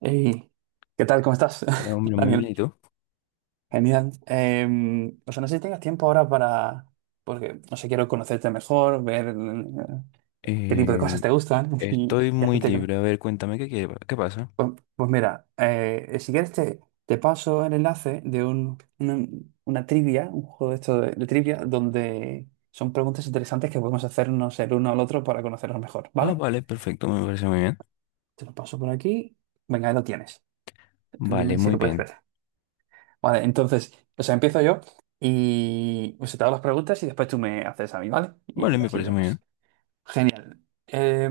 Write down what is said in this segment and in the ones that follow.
Hey, ¿qué tal? ¿Cómo estás? Hombre, muy bien, Daniel, ¿y tú? genial. No sé si tengas tiempo ahora para, no sé, quiero conocerte mejor, ver qué tipo de Eh, cosas te gustan Estoy y muy libre. A ver, cuéntame qué pasa. Pues, pues mira, si quieres te paso el enlace de una trivia, un juego de esto de trivia, donde son preguntas interesantes que podemos hacernos el uno al otro para conocernos mejor, Ah, ¿vale? vale, perfecto, me parece muy bien. Te lo paso por aquí. Venga, ahí lo tienes. Dime Vale, si muy lo puedes bien. ver. Vale, entonces, o sea, empiezo yo y o sea, te hago las preguntas y después tú me haces a mí, ¿vale? Vale, Y me así parece muy vamos. bien. Genial. Eh,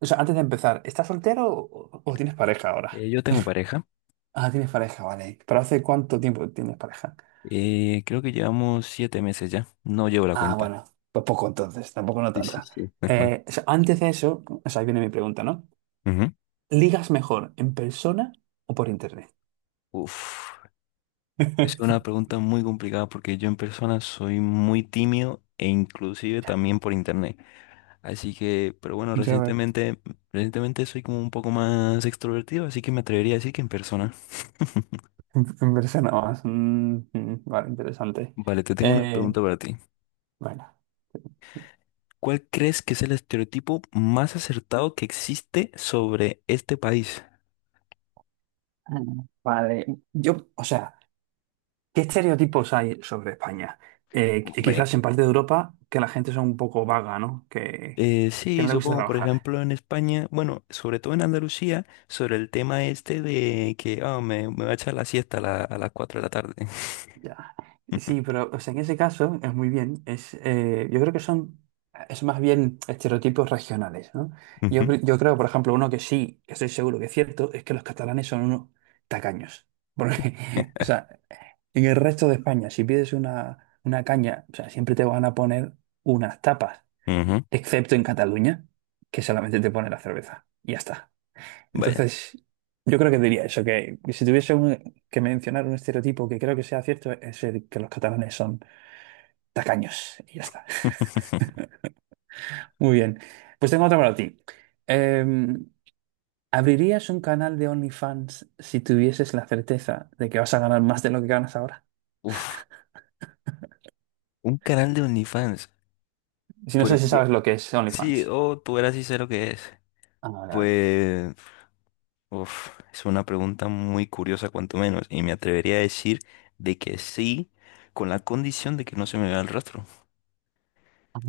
o sea, antes de empezar, ¿estás soltero o tienes pareja ahora? Yo tengo pareja. Ah, tienes pareja, vale. ¿Pero hace cuánto tiempo tienes pareja? Creo que llevamos 7 meses ya. No llevo la Ah, cuenta. bueno, pues poco entonces, tampoco no Sí, sí, tanta. sí. No. O sea, antes de eso, o sea, ahí viene mi pregunta, ¿no? Ujú. ¿Ligas mejor en persona o por internet? Uf, es una pregunta muy complicada porque yo en persona soy muy tímido e inclusive también por internet. Así que, pero bueno, Ya veo. recientemente soy como un poco más extrovertido, así que me atrevería a decir que en persona. En persona más. Vale, interesante. Vale, te tengo una Eh, pregunta para ti. bueno. ¿Cuál crees que es el estereotipo más acertado que existe sobre este país? Ah, Vale, yo, o sea, ¿qué estereotipos hay sobre España? Y Hombre. quizás en parte de Europa que la gente es un poco vaga, ¿no? Que Sí, no le gusta supongo, por trabajar. ejemplo, en España, bueno, sobre todo en Andalucía, sobre el tema este de que ah, me va a echar la siesta a, a las 4 de la tarde. Ya. Sí, pero o sea, en ese caso es muy bien. Yo creo que son, es más bien estereotipos regionales, ¿no? Yo, Ujú, yo creo, por ejemplo, uno que sí, que estoy seguro que es cierto, es que los catalanes son unos tacaños. Porque, o sea, en el resto de España, si pides una caña, o sea, siempre te van a poner unas tapas. ujú. Excepto en Cataluña, que solamente te pone la cerveza. Y ya está. Vaya. Entonces, yo creo que diría eso, que si tuviese un- que mencionar un estereotipo que creo que sea cierto, es el que los catalanes son tacaños. Y ya está. Muy bien. Pues tengo otra para ti. Em, ¿Abrirías un canal de OnlyFans si tuvieses la certeza de que vas a ganar más de lo que ganas ahora? Uf, un canal de OnlyFans. Si no sé Pues si mi- sabes lo que es sí, OnlyFans. oh, tú verás si sé lo que es. Ah, vale, vale. Pues Uf, es una pregunta muy curiosa, cuanto menos, y me atrevería a decir de que sí, con la condición de que no se me vea el rostro.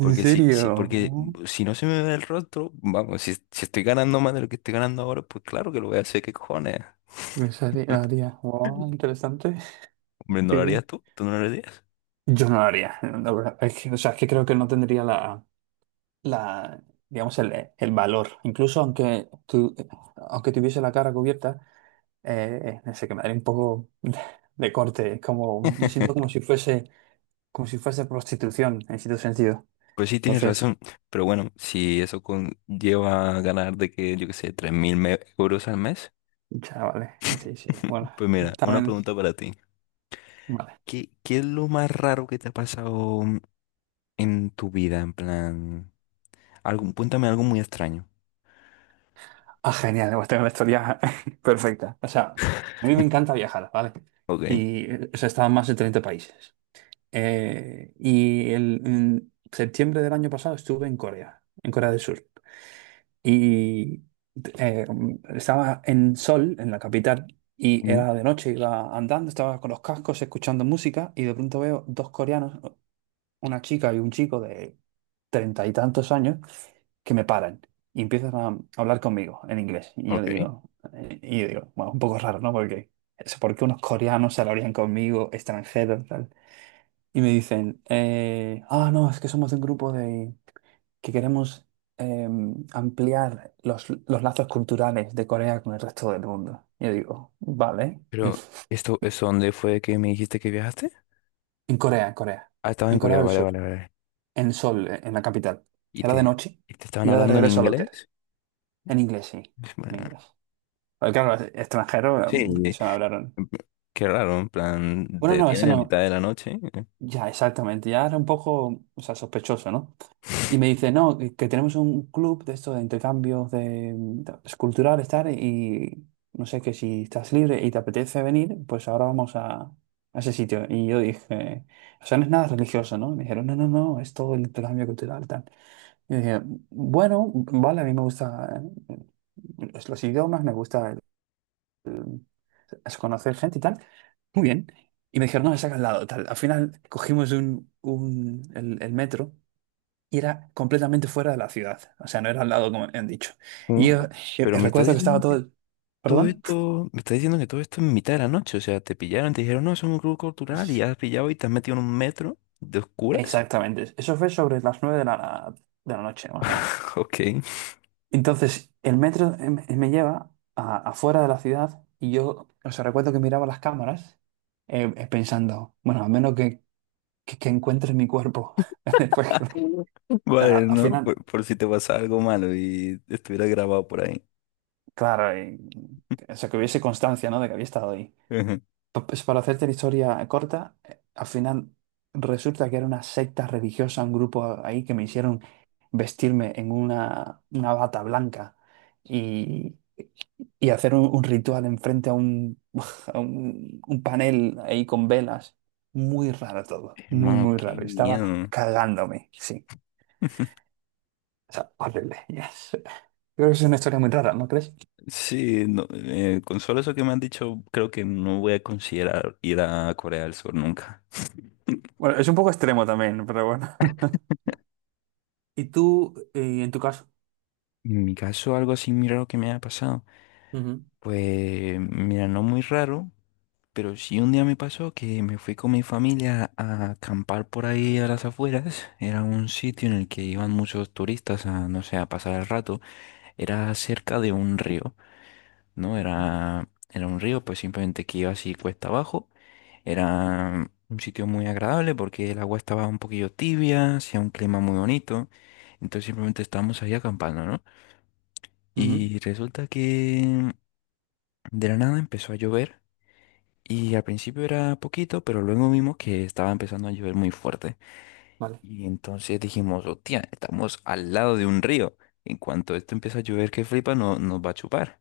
¿En porque serio? si no se me ve el rostro, vamos, si estoy ganando más de lo que estoy ganando ahora, pues claro que lo voy a hacer, ¿qué cojones? Haría. Wow, interesante. Hombre, ¿no Qué lo bien. harías tú? ¿Tú no lo harías? Yo no lo haría, la verdad. Es que, o sea, es que creo que no tendría la, digamos, el valor. Aunque tuviese la cara cubierta, no sé, que me daría un poco de corte. Es como, me siento como si fuese prostitución, en cierto sentido. Pues sí, tienes Entonces, razón, pero bueno, si eso conlleva ganar de que, yo qué sé, 3000 euros al mes, ya, vale. Sí, sí. Bueno, pues mira, una también, pregunta para ti. vale. ¿Qué es lo más raro que te ha pasado en tu vida, en plan? Algo, cuéntame algo muy extraño, Ah, genial. Pues tengo la historia perfecta. O sea, a mí me encanta viajar, ¿vale? ¿ok? Y o sea, he estado en más de 30 países. En septiembre del año pasado estuve en Corea del Sur. Y eh, estaba en Seoul, en la capital, y Mm. era de noche, iba andando, estaba con los cascos, escuchando música, y de pronto veo dos coreanos, una chica y un chico de 30 y tantos años, que me paran y empiezan a hablar conmigo en inglés. Ok. Y yo digo, bueno, un poco raro, ¿no? Porque, ¿por qué unos coreanos se hablarían conmigo, extranjeros, tal? Y me dicen, ah, no, es que somos de un grupo de, que queremos ampliar los lazos culturales de Corea con el resto del mundo. Yo digo, vale. Pero, ¿esto es dónde fue que me dijiste que viajaste? En Corea, en Corea, Ah, estaba en en Corea Corea, del vale, vale, Sur, vale. en Seoul, en la capital. ¿Y Era de te, noche ¿y te y estaban iba de hablando en regreso al hotel. inglés? En inglés, sí, Bueno, en inglés. Porque claro, extranjero, sí, se me hablaron. qué raro, en plan, te Bueno, no, ese detienen a no. mitad de la noche. ¿Eh? Ya, exactamente. Ya era un poco, o sea, sospechoso, ¿no? Y me dice, no, que tenemos un club de esto de intercambios de, culturales, tal, y no sé, que si estás libre y te apetece venir, pues ahora vamos a ese sitio. Y yo dije, o sea, no es nada religioso, ¿no? Y me dijeron, no, no, no, es todo el intercambio cultural, tal. Y yo dije, bueno, vale, a mí me gusta eh, los idiomas, es conocer gente y tal. Muy bien. Y me dijeron, no, es acá al lado, tal. Al final cogimos el metro y era completamente fuera de la ciudad. O sea, no era al lado, como han dicho. Y yo, ¿Cómo? Pero me estás recuerdo que estaba diciendo todo... que el- todo ¿Perdón? esto, me estás diciendo que todo esto es en mitad de la noche, o sea, te pillaron, te dijeron, no, es un grupo cultural y Sí, has pillado y te has metido en un metro de oscuras. exactamente. Eso fue sobre las 9 de la noche, más o menos. Ok. Entonces, el metro me lleva afuera de la ciudad y yo, o sea, recuerdo que miraba las cámaras pensando, bueno, a menos que encuentre mi cuerpo. Después, que- nada, Vale, al ¿no? final, Por si te pasa algo malo y estuviera grabado por ahí. claro, o sea, que hubiese constancia, ¿no? De que había estado ahí. Ujú. Pues para hacerte la historia corta, al final resulta que era una secta religiosa, un grupo ahí que me hicieron vestirme en una bata blanca y, y hacer un ritual enfrente a un, a un panel ahí con velas. Muy raro todo, muy, Hermano, muy qué raro. Estaba miedo. cagándome, sí. O sea, horrible. Yes. Creo que es una historia muy rara, ¿no crees? Sí, no, con solo eso que me han dicho, creo que no voy a considerar ir a Corea del Sur nunca. Bueno, es un poco extremo también, pero bueno. ¿Y tú, en tu caso? En mi caso, algo así muy raro que me haya pasado. Ujú, Pues, mira, no muy raro, pero sí un día me pasó que me fui con mi familia a acampar por ahí a las afueras. Era un sitio en el que iban muchos turistas a, no sé, a pasar el rato. Era cerca de un río. ¿No? vale. Era un río, pues simplemente que iba así cuesta abajo. Era un sitio muy agradable porque el agua estaba un poquillo tibia, hacía un clima muy bonito. Entonces simplemente estábamos ahí acampando, ¿no? Ujú, Y resulta que de la nada empezó a llover. Y al principio era poquito, pero luego vimos que estaba empezando a llover muy fuerte. vale. Y entonces dijimos, hostia, estamos al lado de un río. En cuanto esto empieza a llover que flipa, no, nos va a chupar.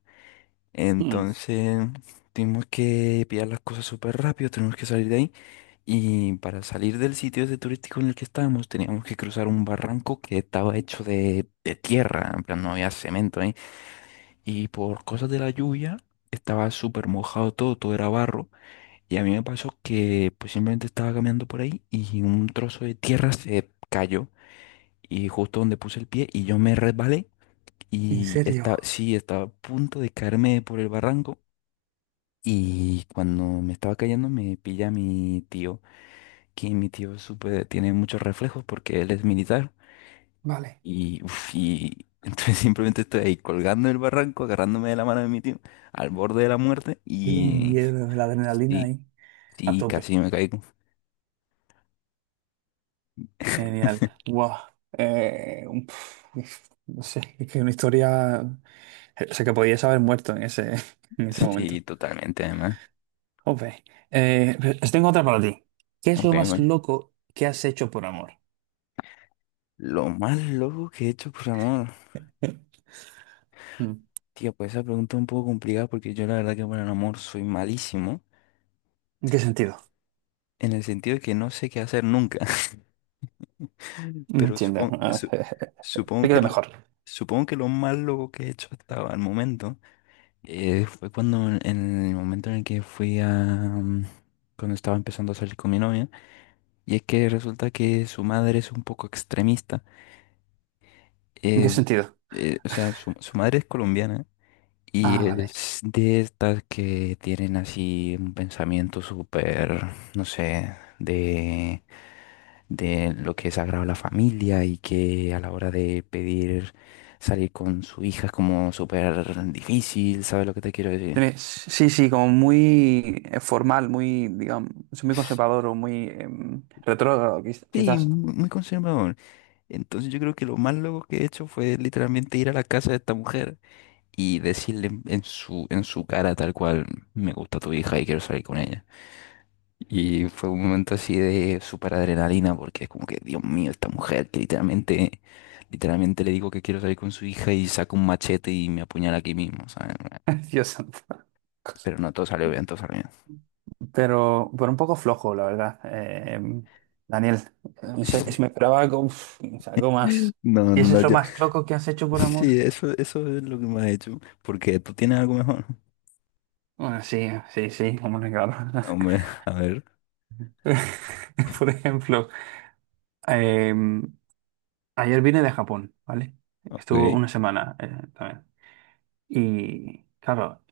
Mm. Entonces, tuvimos que pillar las cosas súper rápido, tenemos que salir de ahí. Y para salir del sitio ese turístico en el que estábamos, teníamos que cruzar un barranco que estaba hecho de tierra, en plan no había cemento ahí. Y por cosas de la lluvia, estaba súper mojado todo, todo era barro. Y a mí me pasó que pues simplemente estaba caminando por ahí y un trozo de tierra se cayó. Y justo donde puse el pie y yo me resbalé. ¿En Y serio? estaba, sí, estaba a punto de caerme por el barranco. Y cuando me estaba cayendo me pilla mi tío, que mi tío es tiene muchos reflejos porque él es militar. Vale. Y, uf, y entonces simplemente estoy ahí colgando del barranco, agarrándome de la mano de mi tío, al borde de la muerte Qué miedo, la adrenalina y, ahí a y tope. casi me caigo. Genial. Guau. No sé, es que una historia. O sea, que podías haber muerto en ese, en ese momento. Sí, totalmente además. Ok. Pues tengo otra para ti. ¿Qué es Ok, lo más bueno. loco que has hecho por amor? Lo más loco que he hecho por amor. Mm. Tío, pues esa pregunta es un poco complicada porque yo la verdad que por el amor soy malísimo. ¿En qué sentido? En el sentido de que no sé qué hacer nunca. No Pero entiendo. supongo, supongo que Explícate lo, mejor. supongo que lo más loco que he hecho hasta el momento fue cuando en el momento en el que fui a cuando estaba empezando a salir con mi novia y es que resulta que su madre es un poco extremista ¿En qué eh, sentido? O sea su madre es colombiana y Ah, vale. es de estas que tienen así un pensamiento súper no sé de lo que es sagrado a la familia y que a la hora de pedir salir con su hija es como súper difícil, ¿sabes lo que te quiero decir? Sí, sí, como muy formal, muy, digamos, es muy conservador o muy retrógrado, Sí, quizás. Muy conservador. Entonces yo creo que lo más loco que he hecho fue literalmente ir a la casa de esta mujer y decirle en su cara tal cual, me gusta tu hija y quiero salir con ella. Y fue un momento así de súper adrenalina, porque es como que, Dios mío, esta mujer que literalmente le digo que quiero salir con su hija y saca un machete y me apuñala aquí mismo, ¿sabes? Dios santo. Pero no, todo salió bien, todo salió bien. Pero un poco flojo, la verdad. Daniel, no sé, me esperaba algo, uf, o sea, algo más. No, no, ¿Y eso no, es lo yo. más loco que has hecho por amor? Sí, eso es lo que me ha hecho. Porque tú tienes algo mejor. Bueno, sí, sí, sí, hombre, claro. Hombre, a ver, Por ejemplo, em, ayer vine de Japón, ¿vale? ok. Estuvo una semana también. Y claro,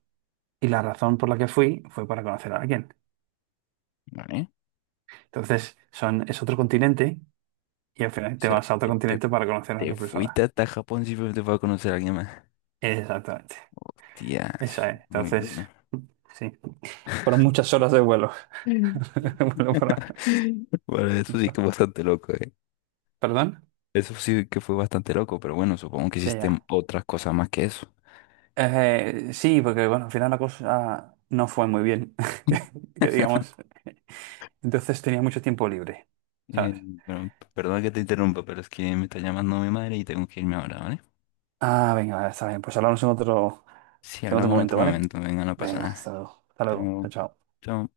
y la razón por la que fui fue para conocer a alguien. Vale. Entonces, es otro continente y al final O te sea, vas a otro continente para conocer a te otra fuiste persona. hasta Japón simplemente para conocer a alguien más. Exactamente. Hostia, Esa eso es es. muy Entonces, duro. sí. Fueron muchas horas de vuelo. Vuelo para- Bueno, eso sí que es bastante loco, ¿eh? ¿Perdón? Eso sí que fue bastante loco, pero bueno, supongo que Ya, hiciste ya. otras cosas más que eso. Sí, porque bueno, al final la cosa no fue muy bien. Que digamos. Entonces tenía mucho tiempo libre, Eh, ¿sabes? bueno, perdón que te interrumpa, pero es que me está llamando mi madre y tengo que irme ahora, ¿vale? Ah, venga, vale, está bien. Pues hablamos Si en otro hablamos en momento, otro ¿vale? momento, venga, no pasa Venga, hasta nada. luego. Hasta Hasta luego. Chao, luego. chao. Chao.